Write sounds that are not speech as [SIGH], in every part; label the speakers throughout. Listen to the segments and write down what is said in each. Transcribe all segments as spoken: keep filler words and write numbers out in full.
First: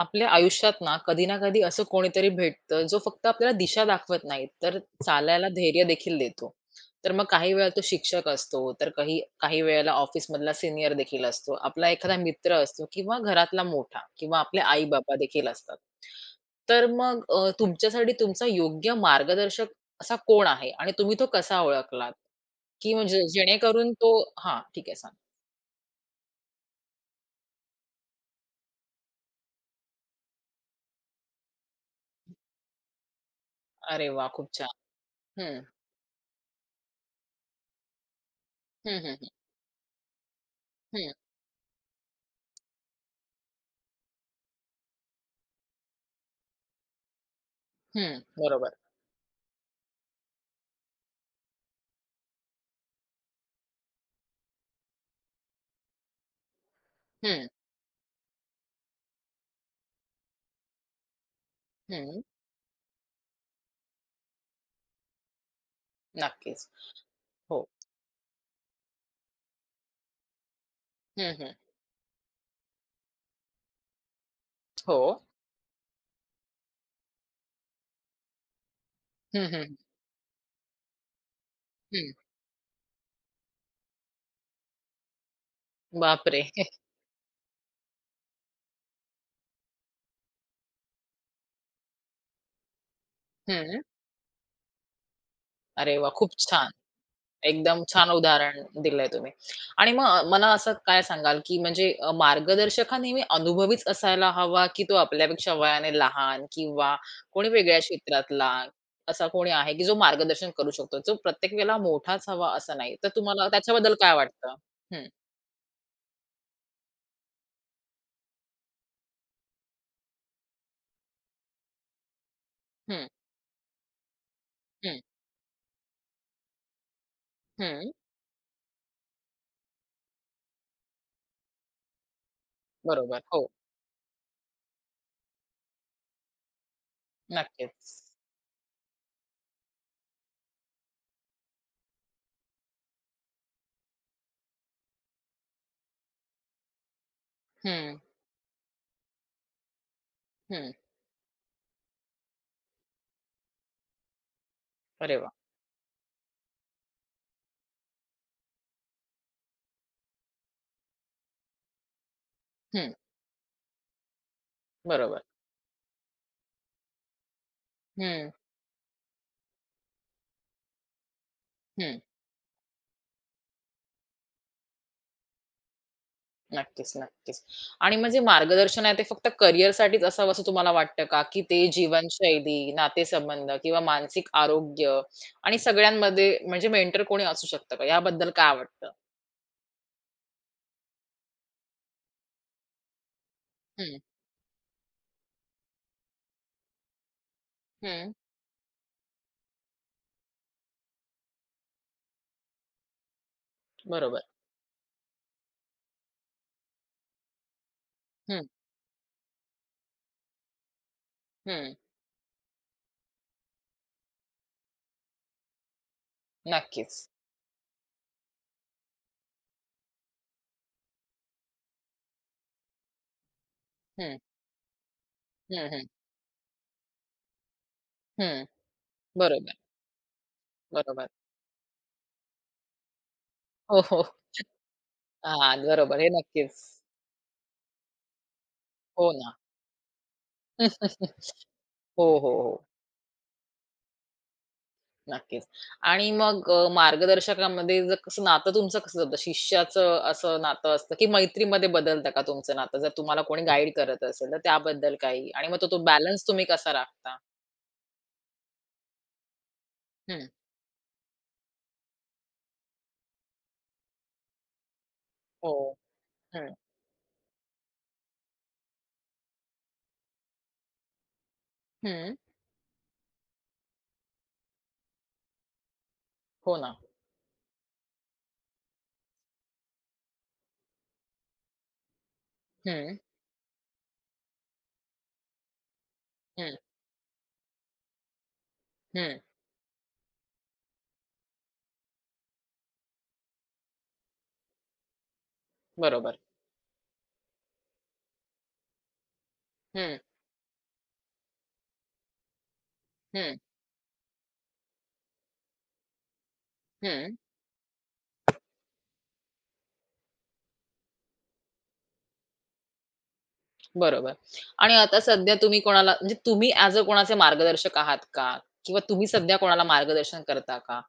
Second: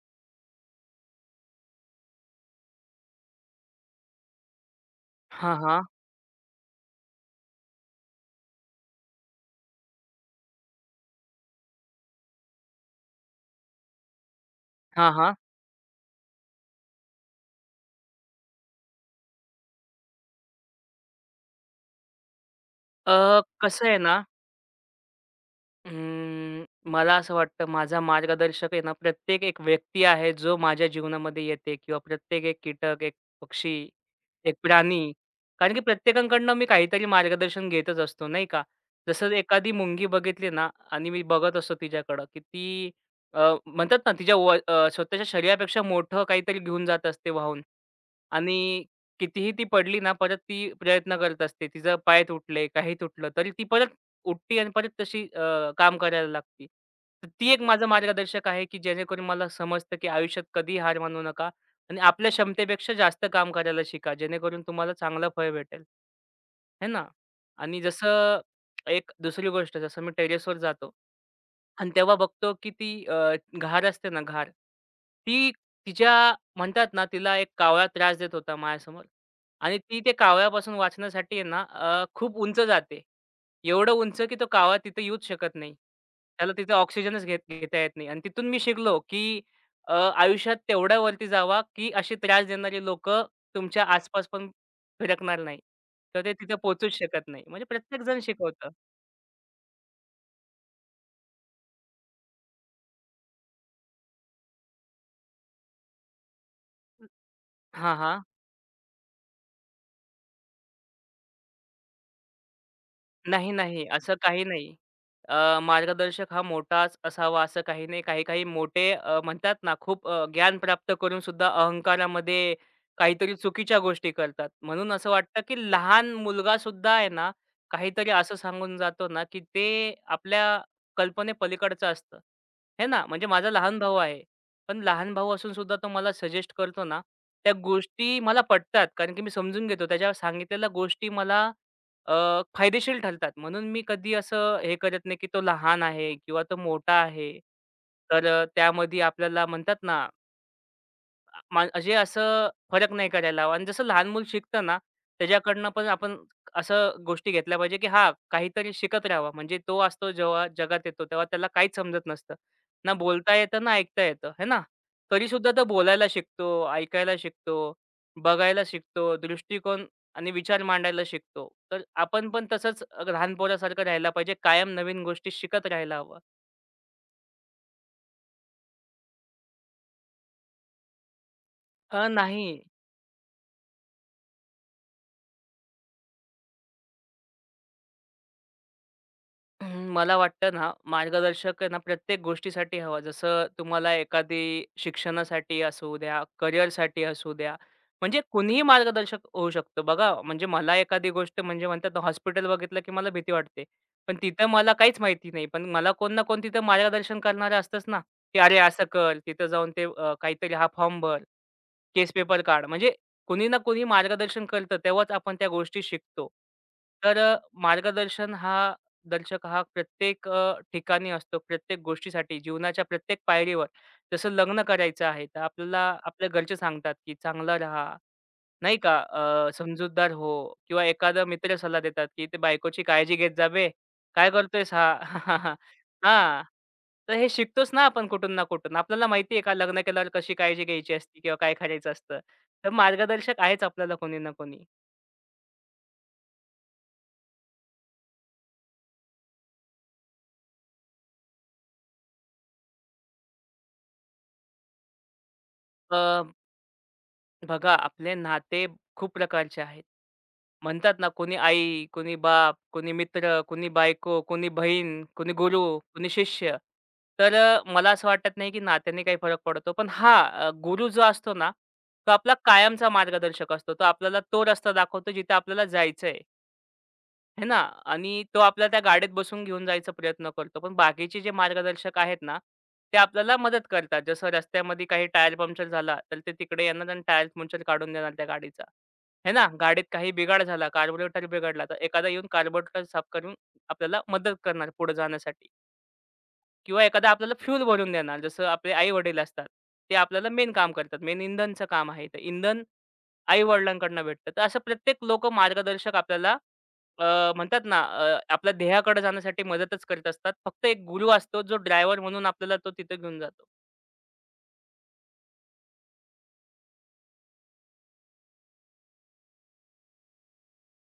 Speaker 1: आपल्या आयुष्यात ना कधी ना कधी असं कोणीतरी भेटतं जो फक्त आपल्याला दिशा दाखवत नाही तर चालायला
Speaker 2: हां, हां.
Speaker 1: धैर्य देखील देतो. तर मग काही वेळा तो शिक्षक असतो, तर काही काही वेळेला ऑफिस मधला सिनियर देखील असतो, आपला एखादा मित्र असतो किंवा घरातला मोठा किंवा आपले आई
Speaker 2: हां,
Speaker 1: बाबा
Speaker 2: हां.
Speaker 1: देखील असतात. तर मग अ, तुमच्यासाठी तुमचा योग्य मार्गदर्शक असा कोण आहे आणि तुम्ही तो कसा ओळखलात? की
Speaker 2: अ,
Speaker 1: म्हणजे
Speaker 2: कसं
Speaker 1: जेणेकरून
Speaker 2: आहे
Speaker 1: तो
Speaker 2: ना,
Speaker 1: हा ठीक आहे, सांग.
Speaker 2: अं, मला असं वाटतं माझा मार्गदर्शक आहे ना, प्रत्येक एक व्यक्ती आहे जो माझ्या जीवनामध्ये येते किंवा प्रत्येक एक कीटक, एक पक्षी,
Speaker 1: अरे वा, खूप
Speaker 2: एक
Speaker 1: छान.
Speaker 2: प्राणी.
Speaker 1: हम्म.
Speaker 2: कारण की प्रत्येकाकडनं मी काहीतरी मार्गदर्शन घेतच असतो, नाही का?
Speaker 1: हम्म. हम्म.
Speaker 2: जसं एखादी मुंगी बघितली ना
Speaker 1: हम्म.
Speaker 2: आणि मी बघत असतो तिच्याकडं, की ती अ, म्हणतात ना तिच्या व अ, स्वतःच्या शरीरापेक्षा मोठं काहीतरी घेऊन जात असते वाहून
Speaker 1: हम्म, बरोबर.
Speaker 2: आणि कितीही ती पडली ना, परत ती प्रयत्न करत असते. तिचा पाय तुटले, काही तुटलं, तरी ती परत उठती आणि परत तशी अ, काम करायला लागती. तर
Speaker 1: हम्म.
Speaker 2: ती एक माझं मार्गदर्शक आहे, की जेणेकरून मला समजतं, की आयुष्यात कधीही हार मानू नका आणि
Speaker 1: हम्म.
Speaker 2: आपल्या क्षमतेपेक्षा जास्त काम करायला शिका, जेणेकरून तुम्हाला चांगलं फळ भेटेल.
Speaker 1: नक्कीच.
Speaker 2: है ना?
Speaker 1: हो.
Speaker 2: आणि जसं एक दुसरी गोष्ट जसं मी टेरेसवर जातो
Speaker 1: हं, हं.
Speaker 2: आणि तेव्हा बघतो, की ती अ, घार असते ना घार,
Speaker 1: हो.
Speaker 2: ती तिच्या म्हणतात ना, तिला एक कावळा त्रास देत होता माझ्यासमोर
Speaker 1: हं, हं.
Speaker 2: आणि ती ते कावळ्यापासून वाचण्यासाठी आहे ना अ,
Speaker 1: हं.
Speaker 2: खूप उंच जाते. एवढं उंच की तो कावा तिथं येऊच शकत नाही.
Speaker 1: बापरे!
Speaker 2: त्याला
Speaker 1: [LAUGHS]
Speaker 2: तिथं ऑक्सिजनच घेत घेता येत नाही आणि तिथून मी शिकलो की अ, आयुष्यात तेवढ्या वरती जावा की असे त्रास देणारी लोकं
Speaker 1: हं.
Speaker 2: तुमच्या आसपास पण फिरकणार नाही.
Speaker 1: अरे वाह!
Speaker 2: तर
Speaker 1: खूप
Speaker 2: ते तिथे
Speaker 1: छान.
Speaker 2: पोहचूच शकत नाही. म्हणजे
Speaker 1: एकदम छान
Speaker 2: प्रत्येकजण
Speaker 1: उदाहरण
Speaker 2: शिकवतं.
Speaker 1: दिलंय तुम्ही. आणि मग मला असं काय सांगाल, की म्हणजे अ, मार्गदर्शक हा नेहमी अनुभवीच असायला हवा, की तो आपल्यापेक्षा वयाने लहान किंवा कोणी वेगळ्या
Speaker 2: हां, हां.
Speaker 1: क्षेत्रातला असा कोणी आहे, की जो मार्गदर्शन करू शकतो, जो प्रत्येक वेळेला मोठाच हवा असं नाही. तर तुम्हाला
Speaker 2: नाही, नाही.
Speaker 1: त्याच्याबद्दल काय
Speaker 2: असं काही
Speaker 1: वाटतं?
Speaker 2: नाही.
Speaker 1: हं,
Speaker 2: अ, मार्गदर्शक हा मोठाच असावा असं काही नाही. काही-काही मोठे अ, म्हणतात ना, खूप अ, ज्ञान प्राप्त करून सुद्धा अहंकारामध्ये
Speaker 1: हं,
Speaker 2: काहीतरी चुकीच्या गोष्टी करतात. म्हणून
Speaker 1: हं,
Speaker 2: असं वाटतं, की लहान मुलगा सुद्धा आहे ना,
Speaker 1: हं.
Speaker 2: काहीतरी असं सांगून जातो ना, की ते आपल्या कल्पनेपलीकडचं असतं. हे ना,
Speaker 1: बरोबर.
Speaker 2: म्हणजे
Speaker 1: हो,
Speaker 2: माझा लहान भाऊ आहे. पण लहान भाऊ असून सुद्धा तो मला सजेस्ट करतो ना, त्या
Speaker 1: नक्कीच.
Speaker 2: गोष्टी मला पटतात. कारण की मी समजून घेतो. त्याच्या सांगितलेल्या गोष्टी मला अ, फायदेशीर ठरतात. म्हणून मी कधी असं हे करत नाही, की तो लहान आहे किंवा तो मोठा आहे.
Speaker 1: हं,
Speaker 2: तर अ, त्यामध्ये आपल्याला म्हणतात ना,
Speaker 1: हं.
Speaker 2: मा- म्हणजे असं फरक नाही करायला हवा आणि जसं लहान मूल शिकतं ना,
Speaker 1: अरे वाह!
Speaker 2: त्याच्याकडनं पण आपण असं गोष्टी घेतल्या पाहिजे, की हां, काहीतरी शिकत राहावा. म्हणजे तो असतो जेव्हा जगात येतो, तेव्हा त्याला काहीच समजत नसतं.
Speaker 1: हं.
Speaker 2: ना बोलता येतं, ना ऐकता येतं, है ना?
Speaker 1: बरोबर.
Speaker 2: तरीसुद्धा तो बोलायला शिकतो, ऐकायला शिकतो,
Speaker 1: हं,
Speaker 2: बघायला शिकतो, दृष्टिकोन आणि विचार मांडायला शिकतो. तर
Speaker 1: हं.
Speaker 2: आपण पण तसंच लहान पोरासारखं राहायला पाहिजे. कायम नवीन गोष्टी शिकत राहायला हवं.
Speaker 1: नक्कीच, नक्कीच. आणि मग मार्गदर्शन आहे ते फक्त करिअरसाठीच असावं असं तुम्हाला वाटतं का? की ते
Speaker 2: अ, नाही.
Speaker 1: जीवनशैली, नातेसंबंध किंवा मानसिक आरोग्य आणि सगळ्यांमध्ये म्हणजे मेंटर कोणी असू शकतं का? याबद्दल काय वाटतं?
Speaker 2: हं, मला वाटतं ना, मार्गदर्शक आहे ना, प्रत्येक गोष्टीसाठी हवा. जसं तुम्हाला
Speaker 1: हं,
Speaker 2: एखादी शिक्षणासाठी असू द्या, करिअरसाठी असू द्या,
Speaker 1: हं.
Speaker 2: म्हणजे कुणीही मार्गदर्शक होऊ शकतो. बघा, म्हणजे मला एखादी गोष्ट म्हणजे म्हणतात ना, हॉस्पिटल बघितलं की मला भीती वाटते. पण
Speaker 1: बरोबर.
Speaker 2: तिथं मला काहीच माहिती नाही. पण मला कोण ना कोण तिथं मार्गदर्शन करणारं असतंच ना, की
Speaker 1: हं,
Speaker 2: "अरे, असं कर, तिथं जाऊन ते अ, काहीतरी हा फॉर्म भर,
Speaker 1: हं.
Speaker 2: केस पेपर काढ." म्हणजे कुणी ना कुणी मार्गदर्शन करतं, तेव्हाच आपण त्या गोष्टी शिकतो.
Speaker 1: नक्कीच.
Speaker 2: तर अ, मार्गदर्शन हा दर्शक हा प्रत्येक अ, ठिकाणी असतो, प्रत्येक गोष्टीसाठी, जीवनाच्या प्रत्येक पायरीवर.
Speaker 1: हं,
Speaker 2: जसं लग्न करायचं आहे, तर
Speaker 1: हं,
Speaker 2: आपल्याला
Speaker 1: हं,
Speaker 2: आपल्या घरचे सांगतात, की चांगला राहा,
Speaker 1: हं.
Speaker 2: नाही का, अ,
Speaker 1: बरोबर,
Speaker 2: समजूतदार हो किंवा
Speaker 1: बरोबर.
Speaker 2: एखादा मित्र सल्ला देतात, की "ते बायकोची काळजी घेत जा
Speaker 1: हो, हो.
Speaker 2: काय करतोयस हा?"
Speaker 1: हां,
Speaker 2: [LAUGHS]
Speaker 1: बरोबर. हे
Speaker 2: हां.
Speaker 1: नक्कीच.
Speaker 2: तर हे शिकतोच ना आपण कुठून ना कुठून. आपल्याला
Speaker 1: हो
Speaker 2: माहिती
Speaker 1: ना.
Speaker 2: आहे का लग्न केल्यावर कशी काळजी घ्यायची असते
Speaker 1: [LAUGHS] हो,
Speaker 2: किंवा काय करायचं
Speaker 1: हो,
Speaker 2: असतं.
Speaker 1: हो.
Speaker 2: तर मार्गदर्शक आहेच आपल्याला कोणी ना कोणी.
Speaker 1: नक्कीच. आणि मग अ, मार्गदर्शकामध्ये जर कसं नातं तुमचं कसं जातं? शिष्याचं असं नातं असतं, की मैत्रीमध्ये बदलतं का तुमचं नातं? जर तुम्हाला कोणी गाईड करत असेल, तर त्याबद्दल काही? आणि मग तो तो बॅलन्स तुम्ही कसा राखता?
Speaker 2: बघा आपले नाते खूप प्रकारचे आहेत.
Speaker 1: हं.
Speaker 2: म्हणतात ना कोणी आई, कोणी बाप, कोणी मित्र, कोणी बायको, कोणी बहीण, कोणी
Speaker 1: हो.
Speaker 2: गुरु, कोणी
Speaker 1: हं.
Speaker 2: शिष्य. तर अ, मला असं वाटत नाही की नात्याने काही फरक पडतो. पण हां, अ, गुरु जो असतो ना, तो
Speaker 1: हं.
Speaker 2: आपला कायमचा मार्गदर्शक असतो. तो आपल्याला तो रस्ता दाखवतो जिथे आपल्याला जायचंय.
Speaker 1: हो ना.
Speaker 2: आहे ना? आणि तो आपला त्या गाडीत बसून घेऊन जायचा प्रयत्न करतो. पण बाकीचे जे मार्गदर्शक आहेत ना,
Speaker 1: हं.
Speaker 2: ते आपल्याला मदत करतात. जसं रस्त्यामध्ये काही टायर पंक्चर झाला, तर ते
Speaker 1: हं.
Speaker 2: तिकडे येणार आणि टायर पंक्चर काढून देणार त्या गाडीचा.
Speaker 1: हं.
Speaker 2: आहे ना? गाडीत काही बिघाड झाला, कार्बोरेटर बिघडला, तर एखादा येऊन कार्बोरेटर साफ करून आपल्याला मदत करणार पुढे जाण्यासाठी.
Speaker 1: बरोबर.
Speaker 2: किंवा एखादा आपल्याला फ्यूल भरून देणार. जसं आपले आई-वडील असतात. ते
Speaker 1: हं.
Speaker 2: आपल्याला मेन काम करतात. मेन इंधनचं काम आहे. तर इंधन
Speaker 1: हं.
Speaker 2: आई-वडिलांकडनं भेटतं. तर असं प्रत्येक लोकं मार्गदर्शक आपल्याला
Speaker 1: हं.
Speaker 2: अ, म्हणतात ना अ, आपल्या ध्येयाकडे जाण्यासाठी मदतच करत असतात. फक्त एक गुरु असतो जो ड्रायव्हर म्हणून आपल्याला तो तिथे घेऊन जातो.
Speaker 1: बरोबर. आणि आता सध्या तुम्ही कोणाला म्हणजे तुम्ही ॲज अ कोणाचे मार्गदर्शक आहात का? किंवा तुम्ही सध्या कोणाला मार्गदर्शन करता का?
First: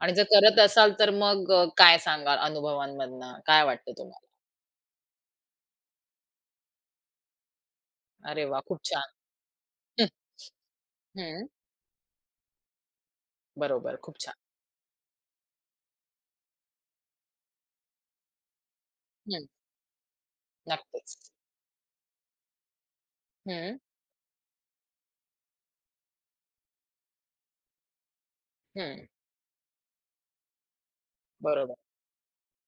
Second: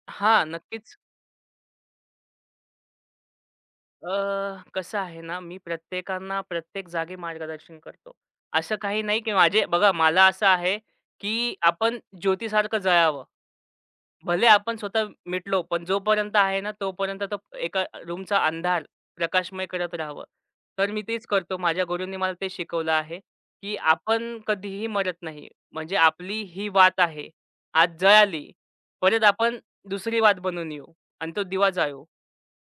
Speaker 1: आणि जर
Speaker 2: हां,
Speaker 1: करत असाल
Speaker 2: नक्कीच.
Speaker 1: तर मग अ, काय सांगाल अनुभवांमधनं? काय वाटतं तुम्हाला?
Speaker 2: अ, कसं आहे ना, मी प्रत्येकांना प्रत्येक जागी मार्गदर्शन करतो.
Speaker 1: अरे वाह!
Speaker 2: असं
Speaker 1: खूप
Speaker 2: काही
Speaker 1: छान.
Speaker 2: नाही की माझे बघा
Speaker 1: हं,
Speaker 2: मला असं आहे,
Speaker 1: हं.
Speaker 2: की आपण ज्योतीसारखं जळावं.
Speaker 1: बरोबर. खूप छान.
Speaker 2: भले आपण स्वतः मिटलो, पण जोपर्यंत आहे ना, तोपर्यंत तो एका रूमचा अंधार
Speaker 1: हं.
Speaker 2: प्रकाशमय करत राहावं. तर मी
Speaker 1: नक्कीच.
Speaker 2: तेच करतो. माझ्या गुरूंनी मला ते शिकवलं आहे, की
Speaker 1: हं,
Speaker 2: आपण कधीही मरत नाही. म्हणजे आपली ही वात आहे. आज जळाली,
Speaker 1: हं.
Speaker 2: परत आपण दुसरी वात बनवून येऊ आणि तो दिवा
Speaker 1: बरोबर.
Speaker 2: जाळू.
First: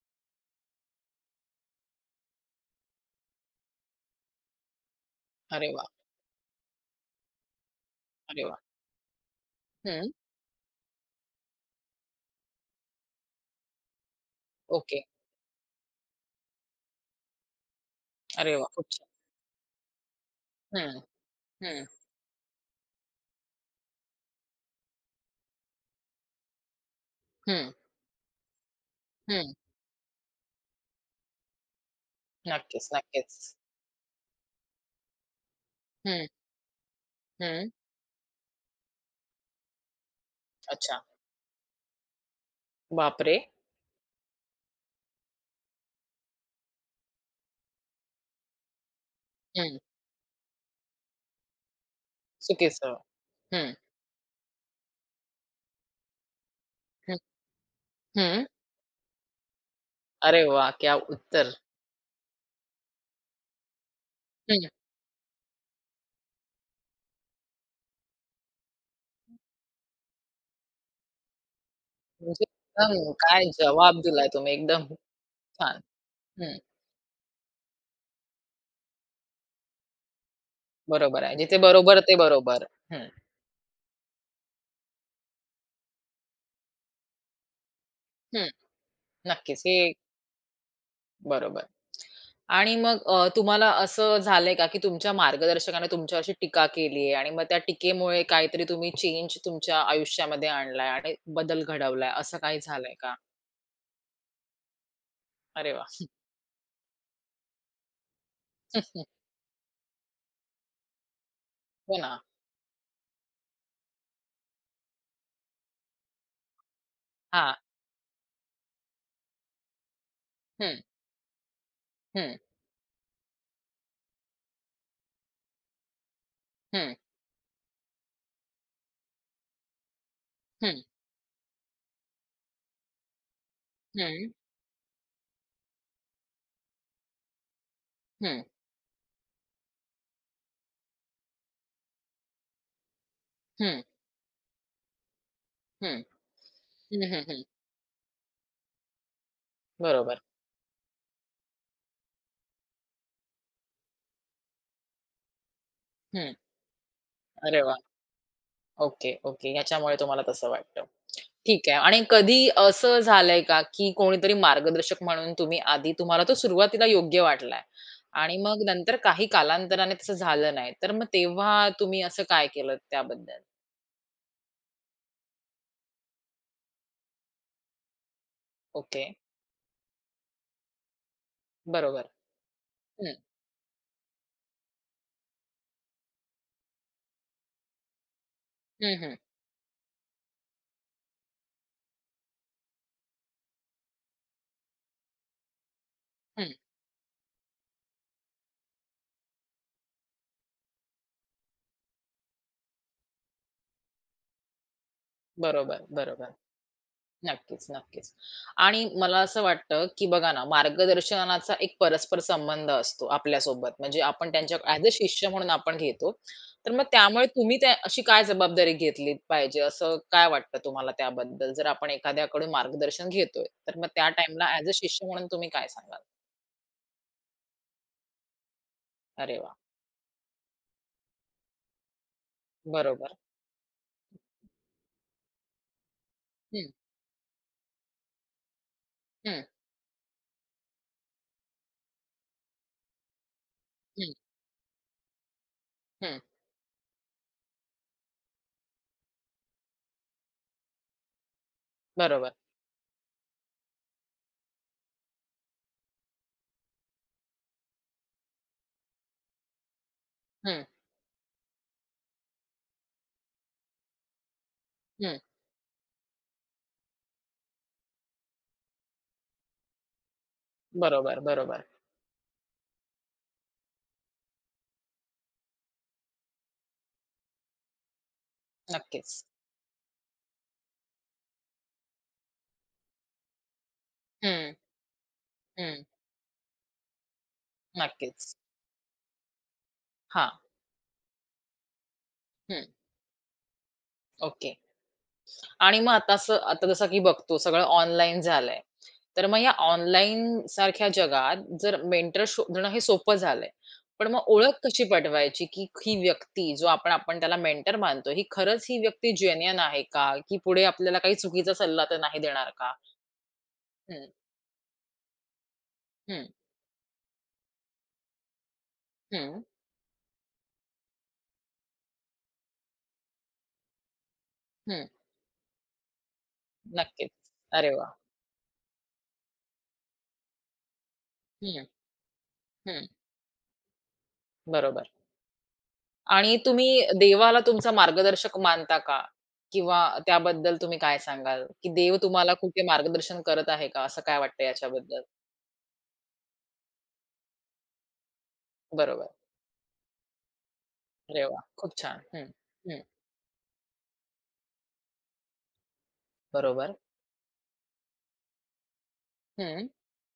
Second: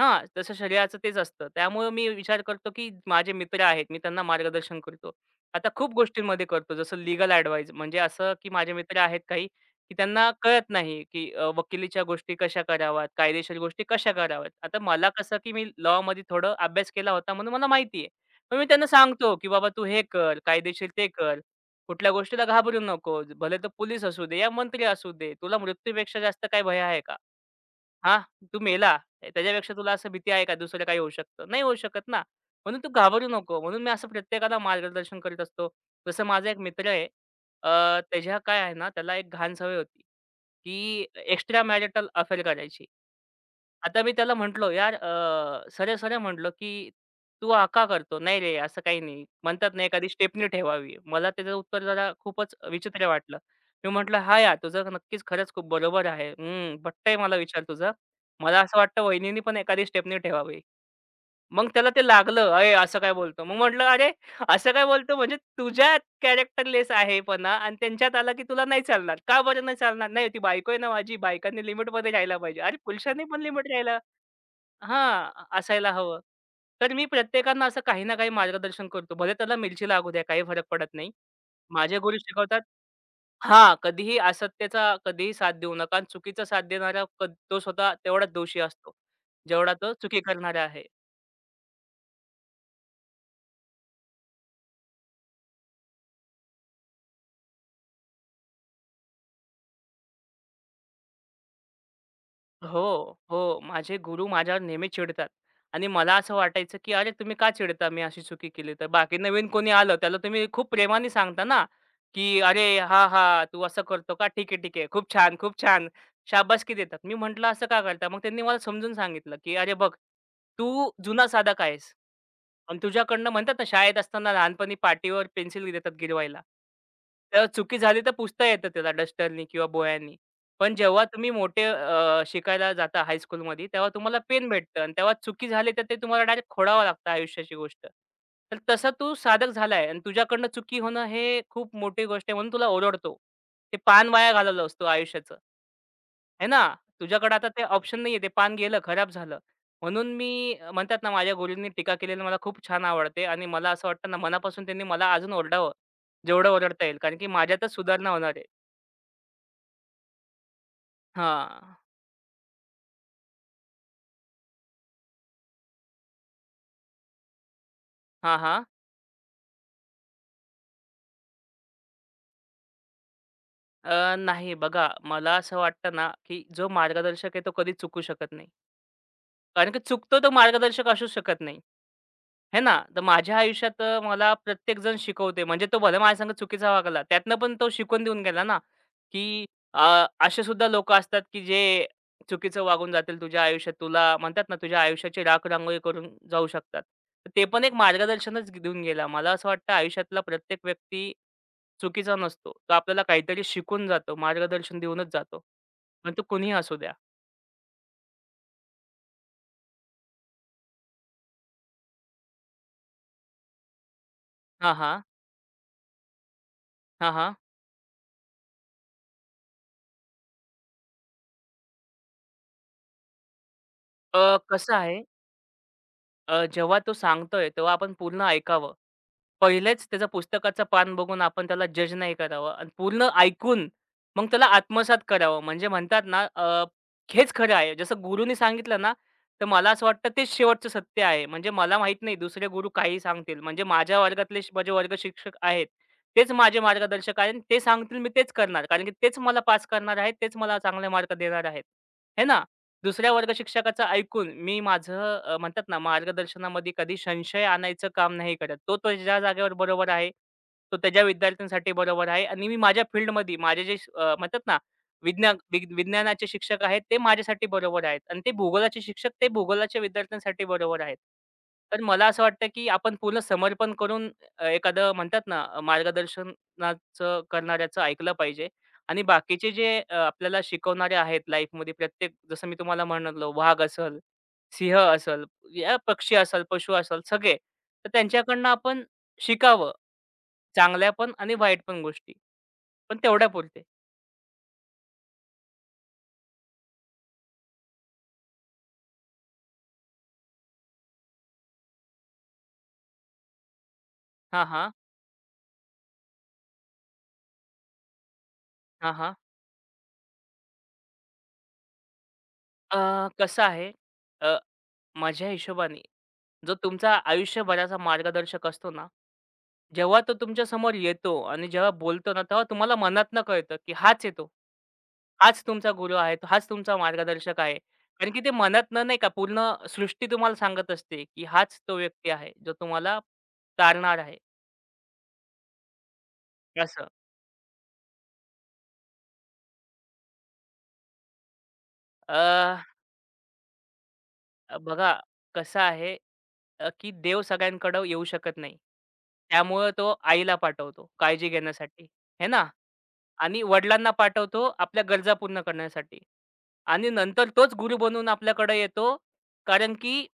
Speaker 2: हां, तसं शरीराचं तेच असतं. त्यामुळं मी विचार करतो, की माझे मित्र आहेत, मी त्यांना मार्गदर्शन करतो. आता
Speaker 1: अरे वाह!
Speaker 2: खूप गोष्टींमध्ये करतो, जसं लीगल ॲडवाईस म्हणजे असं,
Speaker 1: अरे
Speaker 2: की
Speaker 1: वाह!
Speaker 2: माझे मित्र आहेत काही, की
Speaker 1: हं.
Speaker 2: त्यांना कळत नाही, की अ, वकिलीच्या गोष्टी कशा कराव्यात, कायदेशीर गोष्टी कशा कराव्यात. आता
Speaker 1: ओके.
Speaker 2: मला कसं, की मी लॉमध्ये थोडं अभ्यास केला होता म्हणून मला माहिती आहे.
Speaker 1: अरे
Speaker 2: मग मी
Speaker 1: वाह! खूप
Speaker 2: त्यांना
Speaker 1: छान.
Speaker 2: सांगतो, की "बाबा तू हे कर, कायदेशीर
Speaker 1: हं,
Speaker 2: ते कर.
Speaker 1: हं,
Speaker 2: कुठल्या गोष्टीला घाबरू नको. भले तो पोलीस असू दे या मंत्री असू दे. तुला मृत्यूपेक्षा जास्त काय भय आहे का?
Speaker 1: हं,
Speaker 2: हां, तू मेला. ए,
Speaker 1: हं.
Speaker 2: त्याच्यापेक्षा तुला असं भीती आहे का दुसरं काही होऊ शकतं? नाही होऊ शकत ना. म्हणून
Speaker 1: नक्कीच,
Speaker 2: तू घाबरू
Speaker 1: नक्कीच.
Speaker 2: नको. म्हणून मी असं प्रत्येकाला मार्गदर्शन करीत असतो. जसं
Speaker 1: हं,
Speaker 2: माझा एक मित्र आहे.
Speaker 1: हं.
Speaker 2: अ, त्याच्या काय आहे ना, त्याला एक घाण सवय होती,
Speaker 1: अच्छा.
Speaker 2: की एक्स्ट्रा मॅरिटल अफेअर करायची.
Speaker 1: बापरे!
Speaker 2: आता मी त्याला म्हटलो, "यार अ, सरळ-सरळ म्हटलो, की तू हा करतो?" "नाही रे, असं काही नाही." म्हणतात
Speaker 1: हं.
Speaker 2: ना एखादी स्टेपनी ठेवावी. मला त्याचं उत्तर जरा खूपच
Speaker 1: चुकीचं.
Speaker 2: विचित्र वाटलं.
Speaker 1: हं,
Speaker 2: मी म्हटलं, "हां यार, तुझं नक्कीच खरंच खूप बरोबर आहे. हं,
Speaker 1: हं,
Speaker 2: पटतंय मला विचार तुझा."
Speaker 1: हं.
Speaker 2: मला असं वाटतं वहिनीनी पण एखादी स्टेपनी
Speaker 1: अरे
Speaker 2: ठेवावी.
Speaker 1: वाह! क्या उत्तर!
Speaker 2: मग त्याला ते लागलं, "अरे असं काय बोलतो?" मग म्हटलं, "अरे
Speaker 1: हं.
Speaker 2: असं काय बोलतो म्हणजे तुझ्यात कॅरेक्टरलेस आहेपणा आणि त्यांच्यात आला की तुला नाही चालणार." "का बरं नाही चालणार?" "नाही ती बायको आहे ना माझी, बायकांनी लिमिटमध्ये राहायला
Speaker 1: म्हणजे
Speaker 2: पाहिजे." अरे
Speaker 1: एकदम
Speaker 2: पुरुषांनी पण
Speaker 1: काय
Speaker 2: लिमिट राहायला
Speaker 1: जवाब दिलाय तुम्ही एकदम. खूप
Speaker 2: हां,
Speaker 1: छान.
Speaker 2: असायला हवं.
Speaker 1: हं.
Speaker 2: तर मी प्रत्येकांना असं काही ना काही मार्गदर्शन करतो. भले त्याला मिरची लागू द्या, काही फरक पडत नाही.
Speaker 1: बरोबर आहे. जिथे
Speaker 2: माझे
Speaker 1: बरोबर ते
Speaker 2: गुरु शिकवतात
Speaker 1: बरोबर. हं,
Speaker 2: हां, कधीही असत्याचा कधीही साथ देऊ नका आणि चुकीचा साथ देणारा कद तो स्वतः तेवढाच
Speaker 1: हं.
Speaker 2: दोषी असतो,
Speaker 1: नक्कीच
Speaker 2: जेवढा
Speaker 1: हे
Speaker 2: तो चुकी करणारा आहे.
Speaker 1: बरोबर. आणि मग अ, तुम्हाला असं झालंय का, की तुमच्या मार्गदर्शकाने तुमच्यावर अशी टीका केली आहे आणि मग त्या टीकेमुळे काहीतरी तुम्ही चेंज तुमच्या आयुष्यामध्ये आणलाय आणि बदल घडवलाय, असं काही झालंय का?
Speaker 2: हो, हो. माझे गुरु माझ्यावर नेहमी चिडतात
Speaker 1: अरे
Speaker 2: आणि
Speaker 1: वाह!
Speaker 2: मला असं वाटायचं, की "अरे, तुम्ही का चिडता मी अशी चुकी केली तर?" बाकी नवीन कोणी आलं त्याला तुम्ही खूप प्रेमाने सांगता ना,
Speaker 1: हो ना.
Speaker 2: की "अरे, हां, हां, तू असं करतो का? ठीक आहे, ठीक आहे. खूप छान, खूप छान." शाबासकी देतात. मी म्हटलं,
Speaker 1: हां.
Speaker 2: "असं का करता?" मग त्यांनी मला समजून सांगितलं, की "अरे, बघ,
Speaker 1: हं,
Speaker 2: तू जुना साधक आहेस
Speaker 1: हं,
Speaker 2: आणि तुझ्याकडनं" म्हणतात ना, शाळेत असताना लहानपणी पाटीवर पेन्सिल देतात गिरवायला.
Speaker 1: हं,
Speaker 2: तर चुकी झाली तर पुसता येतं त्याला डस्टरनी किंवा बोळ्यांनी. पण
Speaker 1: हं,
Speaker 2: जेव्हा तुम्ही मोठे अ, शिकायला जाता हायस्कूलमध्ये, तेव्हा तुम्हाला
Speaker 1: हं,
Speaker 2: पेन भेटतं आणि तेव्हा चुकी झाली, तर ते तुम्हाला डायरेक्ट खोडावं लागतं आयुष्याची गोष्ट.
Speaker 1: हं,
Speaker 2: तर तसा तू साधक झालाय आणि तुझ्याकडनं चुकी होणं हे खूप मोठी गोष्ट आहे म्हणून तुला ओरडतो. ते
Speaker 1: हं,
Speaker 2: पान वाया घालवलंस तू आयुष्याचं.
Speaker 1: हं,
Speaker 2: आहे ना?
Speaker 1: हं, हं,
Speaker 2: तुझ्याकडे
Speaker 1: हं.
Speaker 2: आता ते ऑप्शन नाहीये. ते पान गेलं, खराब झालं. म्हणून
Speaker 1: बरोबर.
Speaker 2: मी अ, म्हणतात ना, माझ्या गुरूंनी टीका केलेली मला खूप छान आवडते आणि मला असं वाटतं ना, मनापासून त्यांनी मला अजून ओरडावं,
Speaker 1: हं.
Speaker 2: जेवढं ओरडता येईल. कारण की
Speaker 1: अरे
Speaker 2: माझ्यातच
Speaker 1: वाह!
Speaker 2: सुधारणा होणार आहे.
Speaker 1: Okay, okay. याच्यामुळे तुम्हाला तसं वाटतं. ठीक
Speaker 2: हां.
Speaker 1: आहे, आणि कधी असं झालंय का, की कोणीतरी मार्गदर्शक म्हणून तुम्ही आधी तुम्हाला तो सुरुवातीला योग्य वाटलाय आणि
Speaker 2: हां,
Speaker 1: मग
Speaker 2: हां.
Speaker 1: नंतर काही कालांतराने तसं झालं नाही, तर मग तेव्हा तुम्ही असं काय केलं त्याबद्दल?
Speaker 2: अ, नाही बघा मला असं वाटतं ना, की जो मार्गदर्शक आहे तो कधीच चुकू शकत नाही.
Speaker 1: ओके.
Speaker 2: कारण की चुकतो तो मार्गदर्शक असूच शकत नाही.
Speaker 1: बरोबर.
Speaker 2: है ना? तर
Speaker 1: हं.
Speaker 2: माझ्या आयुष्यात अ, मला प्रत्येकजण शिकवते. म्हणजे तो भले माझ्यासंग चुकीचा वागला. त्यातनं पण तो शिकवून देऊन गेला ना,
Speaker 1: हं, हं.
Speaker 2: की अ, असे सुद्धा लोकं असतात, की जे चुकीचं वागून जातील तुझ्या आयुष्यात. तुला म्हणतात ना, तुझ्या आयुष्याची राख-रांगोळी करून जाऊ
Speaker 1: हं.
Speaker 2: शकतात. तर ते पण एक मार्गदर्शनच देऊन गेला. मला असं वाटतं आयुष्यातला प्रत्येक व्यक्ती चुकीचा नसतो. तो आपल्याला काहीतरी शिकून जातो. मार्गदर्शन देऊनच जातो.
Speaker 1: बरोबर,
Speaker 2: पण तो
Speaker 1: बरोबर.
Speaker 2: कुणीही असू द्या.
Speaker 1: नक्कीच, नक्कीच. आणि मला असं वाटतं, की बघा ना, मार्गदर्शनाचा एक परस्पर संबंध असतो आपल्यासोबत. म्हणजे आपण त्यांच्या
Speaker 2: हां,
Speaker 1: ॲज अ
Speaker 2: हां.
Speaker 1: शिष्य म्हणून आपण घेतो. तर मग
Speaker 2: हां,
Speaker 1: त्यामुळे
Speaker 2: हां.
Speaker 1: तुम्ही त्या अशी काय जबाबदारी घेतली पाहिजे, असं काय वाटतं तुम्हाला त्याबद्दल? जर आपण एखाद्याकडून मार्गदर्शन घेतोय, तर मग त्या
Speaker 2: अ,
Speaker 1: टाईमला ॲज अ
Speaker 2: कसं आहे
Speaker 1: शिष्य म्हणून तुम्ही काय सांगाल?
Speaker 2: अ, जेव्हा तो सांगतोय तेव्हा आपण पूर्ण ऐकावं.
Speaker 1: अरे वाह!
Speaker 2: पहिलेच त्याचं पुस्तकाचं पान बघून आपण त्याला जज नाही करावं आणि पूर्ण
Speaker 1: बरोबर.
Speaker 2: ऐकून मग त्याला आत्मसात करावं. म्हणजे म्हणतात ना अ,
Speaker 1: हं,
Speaker 2: हेच खरं आहे. जसं गुरूनी सांगितलं ना,
Speaker 1: हं,
Speaker 2: तर मला असं वाटतं तेच शेवटचं सत्य आहे. म्हणजे मला माहीत नाही दुसरे गुरु काहीही सांगतील. म्हणजे माझ्या
Speaker 1: हं,
Speaker 2: वर्गातले श- माझे वर्ग शिक्षक आहेत.
Speaker 1: हं.
Speaker 2: तेच माझे मार्गदर्शक आहेत. ते सांगतील मी तेच करणार. कारण की तेच मला पास करणार आहेत. तेच मला चांगले मार्क देणार आहेत. हे
Speaker 1: बरोबर.
Speaker 2: ना? दुसऱ्या वर्ग शिक्षकाचं ऐकून मी माझं अ, म्हणतात ना मार्गदर्शनामध्ये कधी संशय आणायचं काम नाही करत. तो त्याच्या जागेवर बरोबर आहे.
Speaker 1: हं,
Speaker 2: तो त्याच्या विद्यार्थ्यांसाठी बरोबर आहे आणि मी माझ्या फील्डमध्ये माझे जे श- अ, म्हणतात ना
Speaker 1: हं.
Speaker 2: विज्ञान विग विज्ञानाचे शिक्षक आहेत ते माझ्यासाठी बरोबर आहेत आणि ते भूगोलाचे शिक्षक ते भूगोलाच्या विद्यार्थ्यांसाठी बरोबर आहेत.
Speaker 1: बरोबर, बरोबर.
Speaker 2: तर मला असं वाटतं, की आपण पूर्ण समर्पण करून अ, एखादं म्हणतात ना अ, मार्गदर्शनाचं करणाऱ्याचं ऐकलं पाहिजे. आणि
Speaker 1: नक्कीच.
Speaker 2: बाकीचे जे अ, आपल्याला शिकवणारे आहेत लाईफमध्ये प्रत्येक जसं मी तुम्हाला म्हणालो वाघ असल,
Speaker 1: हं,
Speaker 2: सिंह असल, या
Speaker 1: हं.
Speaker 2: पक्षी असेल, पशु असल, सगळे. तर
Speaker 1: नक्कीच.
Speaker 2: त्यांच्याकडनं आपण शिकावं.
Speaker 1: हां.
Speaker 2: चांगल्या पण आणि वाईट पण गोष्टी.
Speaker 1: हं.
Speaker 2: पण तेवढ्यापुरते.
Speaker 1: ओके. आणि मग आता असं आता जसं की बघतो सगळं ऑनलाईन झालंय. तर मग या ऑनलाईन सारख्या जगात जर मेंटर शोधणं हे सोपं झालंय. पण मग
Speaker 2: हां,
Speaker 1: ओळख
Speaker 2: हां.
Speaker 1: कशी पटवायची, की ही व्यक्ती जो आपण आपण त्याला मेंटर मानतो, ही खरंच ही
Speaker 2: हां,
Speaker 1: व्यक्ती
Speaker 2: हां.
Speaker 1: जेन्युइन आहे का? की पुढे आपल्याला काही चुकीचा सल्ला तर नाही देणार का?
Speaker 2: अ, कसं आहे
Speaker 1: हं,
Speaker 2: माझ्या हिशोबाने,
Speaker 1: हं,
Speaker 2: जो तुमचा आयुष्यभराचा मार्गदर्शक असतो ना,
Speaker 1: हं,
Speaker 2: जेव्हा तो तुमच्या समोर येतो आणि जेव्हा बोलतो ना, तेव्हा तुम्हाला मनातनं कळतं, की हाच आहे तो.
Speaker 1: हं.
Speaker 2: हाच तुमचा गुरु आहे. तो हाच तुमचा
Speaker 1: नक्कीच.
Speaker 2: मार्गदर्शक आहे.
Speaker 1: अरे वाह!
Speaker 2: कारण की ते मनातनं नाही का पूर्ण सृष्टी तुम्हाला सांगत असते, की हाच
Speaker 1: हं,
Speaker 2: तो व्यक्ती आहे, जो
Speaker 1: हं.
Speaker 2: तुम्हाला तारणार आहे.
Speaker 1: बरोबर. आणि तुम्ही
Speaker 2: असं.
Speaker 1: देवाला तुमचा मार्गदर्शक मानता का? किंवा त्याबद्दल तुम्ही काय सांगाल? की देव
Speaker 2: अ,
Speaker 1: तुम्हाला कुठे मार्गदर्शन करत आहे का? असं काय वाटतं
Speaker 2: बघा
Speaker 1: याच्याबद्दल?
Speaker 2: कसं आहे, अ, की देव सगळ्यांकडे येऊ शकत नाही.
Speaker 1: बरोबर.
Speaker 2: त्यामुळं तो आईला पाठवतो
Speaker 1: अरे
Speaker 2: काळजी
Speaker 1: वाह! खूप
Speaker 2: घेण्यासाठी,
Speaker 1: छान.
Speaker 2: हे
Speaker 1: हं,
Speaker 2: ना?
Speaker 1: हं.
Speaker 2: आणि वडिलांना पाठवतो आपल्या गरजा पूर्ण करण्यासाठी.
Speaker 1: बरोबर.
Speaker 2: आणि नंतर तोच गुरु बनून आपल्याकडे येतो.
Speaker 1: हं.
Speaker 2: कारण की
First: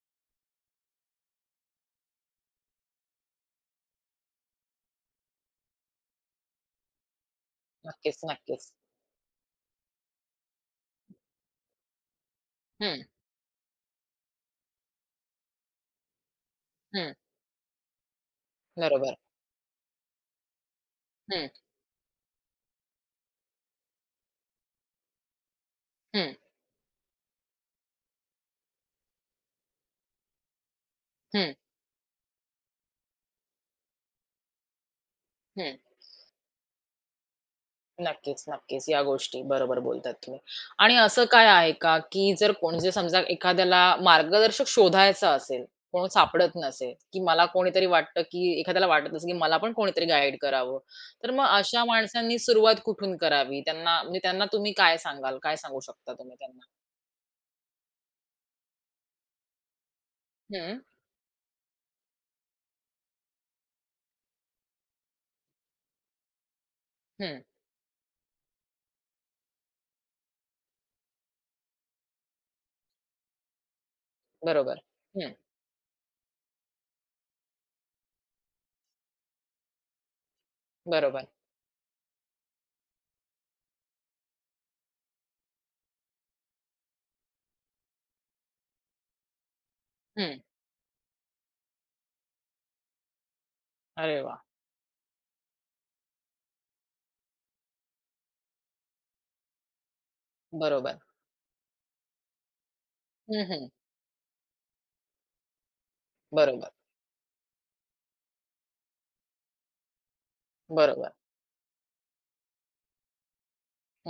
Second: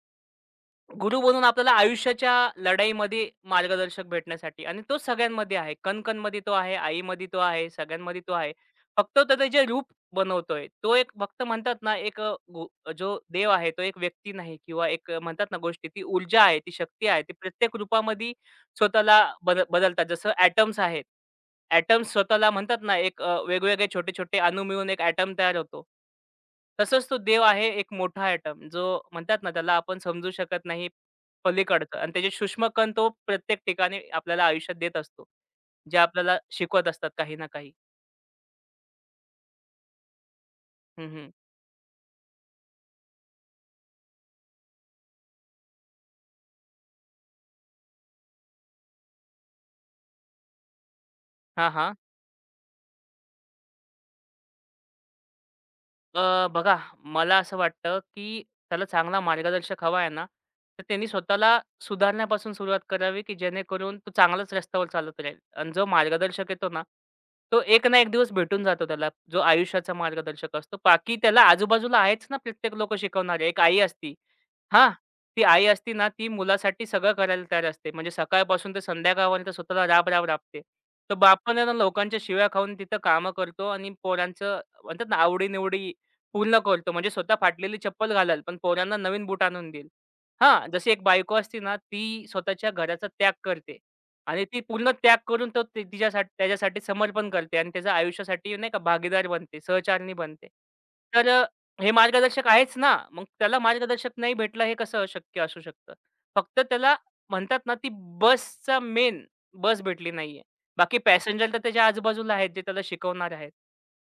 Speaker 2: गुरु बनून आपल्याला आयुष्याच्या लढाईमध्ये मार्गदर्शक भेटण्यासाठी आणि तो सगळ्यांमध्ये आहे. कण तो आहे, आईमध्ये तो आहे,
Speaker 1: नक्कीच,
Speaker 2: सगळ्यांमध्ये तो आहे.
Speaker 1: नक्कीच.
Speaker 2: फक्त त्याचं जे रूप बनवतोय, तो एक फक्त म्हणतात ना, एक अ, गो
Speaker 1: हं,
Speaker 2: जो देव आहे, तो एक व्यक्ती नाही किंवा एक अ, म्हणतात ना गोष्टी, ती ऊर्जा आहे, ती शक्ती
Speaker 1: हं.
Speaker 2: आहे. ती प्रत्येक रूपामध्ये
Speaker 1: बरोबर.
Speaker 2: स्वतःला बदल बदलतात. जसं ॲटम्स आहेत.
Speaker 1: हं,
Speaker 2: ॲटम्स स्वतःला म्हणतात ना, एक अ, वेगवेगळे छोटे-छोटे अणू मिळून एक ॲटम तयार होतो.
Speaker 1: हं,
Speaker 2: तसंच तो देव आहे एक मोठा ॲटम, जो म्हणतात ना, त्याला आपण समजू शकत नाही
Speaker 1: हं,
Speaker 2: पलीकडचं आणि त्याचे सूक्ष्मकण तो प्रत्येक ठिकाणी आपल्याला आयुष्यात देत असतो.
Speaker 1: हं.
Speaker 2: जे आपल्याला शिकवत असतात काही ना काही.
Speaker 1: नक्कीच, नक्कीच. या गोष्टी बरोबर बोलतात तुम्ही. आणि
Speaker 2: हं,
Speaker 1: असं
Speaker 2: हं.
Speaker 1: काय आहे का, की जर कोण जे समजा एखाद्याला मार्गदर्शक शोधायचा असेल, कोण सापडत नसेल, की मला कोणीतरी वाटतं, की एखाद्याला वाटत असेल, की मला पण कोणीतरी गाईड करावं. तर मग
Speaker 2: हां,
Speaker 1: अशा
Speaker 2: हां.
Speaker 1: माणसांनी सुरुवात कुठून करावी? त्यांना म्हणजे त्यांना तुम्ही काय सांगाल? काय सांगू शकता तुम्ही
Speaker 2: अ,
Speaker 1: त्यांना?
Speaker 2: बघा, मला असं वाटतं, की त्याला चांगला मार्गदर्शक हवा आहे ना,
Speaker 1: हं,
Speaker 2: तर त्यांनी स्वतःला सुधारण्यापासून सुरुवात करावी, की जेणेकरून तो चांगल्याच रस्त्यावर चालत राहील. आणि जो मार्गदर्शक येतो ना,
Speaker 1: हं.
Speaker 2: तो एक ना एक दिवस भेटून जातो त्याला, जो आयुष्याचा मार्गदर्शक असतो. बाकी त्याला आजूबाजूला आहेच ना प्रत्येक लोकं शिकवणारे. एक आई असती.
Speaker 1: बरोबर.
Speaker 2: हां,
Speaker 1: हं.
Speaker 2: ती आई असती ना, ती मुलासाठी सगळं करायला तयार असते. म्हणजे सकाळपासून ते संध्याकाळपर्यंत स्वतःला राब-राब राबते. तर
Speaker 1: बरोबर.
Speaker 2: बापानं ना लोकांच्या शिव्या खाऊन तिथं कामं करतो आणि पोरांचं म्हणतात ना आवडी-निवडी पूर्ण करतो. म्हणजे स्वतः फाटलेली चप्पल घालेल, पण पोरांना नवीन बूट आणून देईल.
Speaker 1: हं.
Speaker 2: हां, जशी एक बायको असते ना, ती स्वतःच्या घराचा त्याग करते
Speaker 1: अरे वाह!
Speaker 2: आणि ती पूर्ण त्याग करून तो ती तिच्यासाठी त्याच्यासाठी समर्पण करते आणि त्याच्या आयुष्यासाठी नाही का भागीदार बनते, सहचारिणी बनते.
Speaker 1: बरोबर.
Speaker 2: तर अ, हे मार्गदर्शक आहेच ना. मग
Speaker 1: हं,
Speaker 2: त्याला
Speaker 1: हं.
Speaker 2: मार्गदर्शक नाही भेटलं हे कसं शक्य असू शकतं? फक्त
Speaker 1: बरोबर.
Speaker 2: त्याला म्हणतात ना, ती बसचा मेन बस भेटली नाहीये. बाकी
Speaker 1: बरोबर.
Speaker 2: पॅसेंजर तर त्याच्या आजूबाजूला आहेत, जे त्याला शिकवणारे आहेत,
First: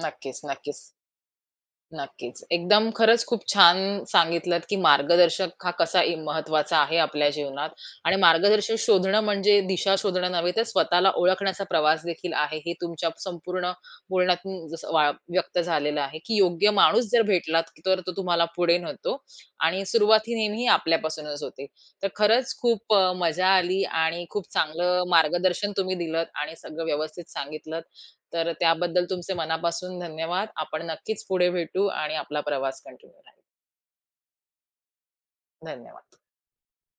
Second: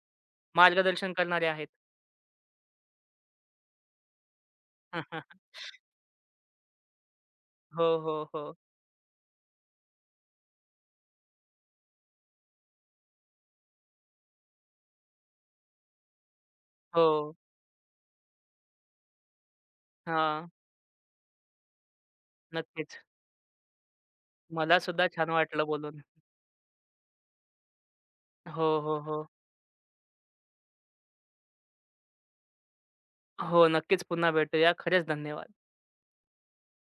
Speaker 1: नक्कीच, नक्कीच.
Speaker 2: मार्गदर्शन करणारे आहेत.
Speaker 1: नक्कीच. एकदम खरंच खूप छान सांगितलत, की
Speaker 2: [LAUGHS]
Speaker 1: मार्गदर्शक हा कसा इ महत्त्वाचा आहे आपल्या जीवनात,
Speaker 2: हो,
Speaker 1: आणि
Speaker 2: हो, हो.
Speaker 1: मार्गदर्शक शोधणं म्हणजे दिशा शोधणं नव्हे, तर स्वतःला ओळखण्याचा प्रवास देखील आहे. हे तुमच्या संपूर्ण बोलण्यातून जसं वा व्यक्त झालेलं आहे, की योग्य माणूस
Speaker 2: हो.
Speaker 1: जर भेटला, की तर तो तुम्हाला पुढे नेतो आणि सुरुवात ही
Speaker 2: हां,
Speaker 1: नेहमी आपल्यापासूनच होते. तर खरंच खूप
Speaker 2: नक्कीच.
Speaker 1: अ, मजा आली आणि खूप
Speaker 2: मला
Speaker 1: चांगलं
Speaker 2: सुद्धा छान वाटलं
Speaker 1: मार्गदर्शन तुम्ही
Speaker 2: बोलून.
Speaker 1: दिलत आणि सगळं व्यवस्थित सांगितलत. तर
Speaker 2: हो, हो,
Speaker 1: त्याबद्दल
Speaker 2: हो.
Speaker 1: तुमचे मनापासून धन्यवाद. आपण नक्कीच पुढे भेटू आणि आपला प्रवास कंटिन्यू राहील.
Speaker 2: हो, नक्कीच पुन्हा भेटूया. खरंच धन्यवाद.
Speaker 1: धन्यवाद.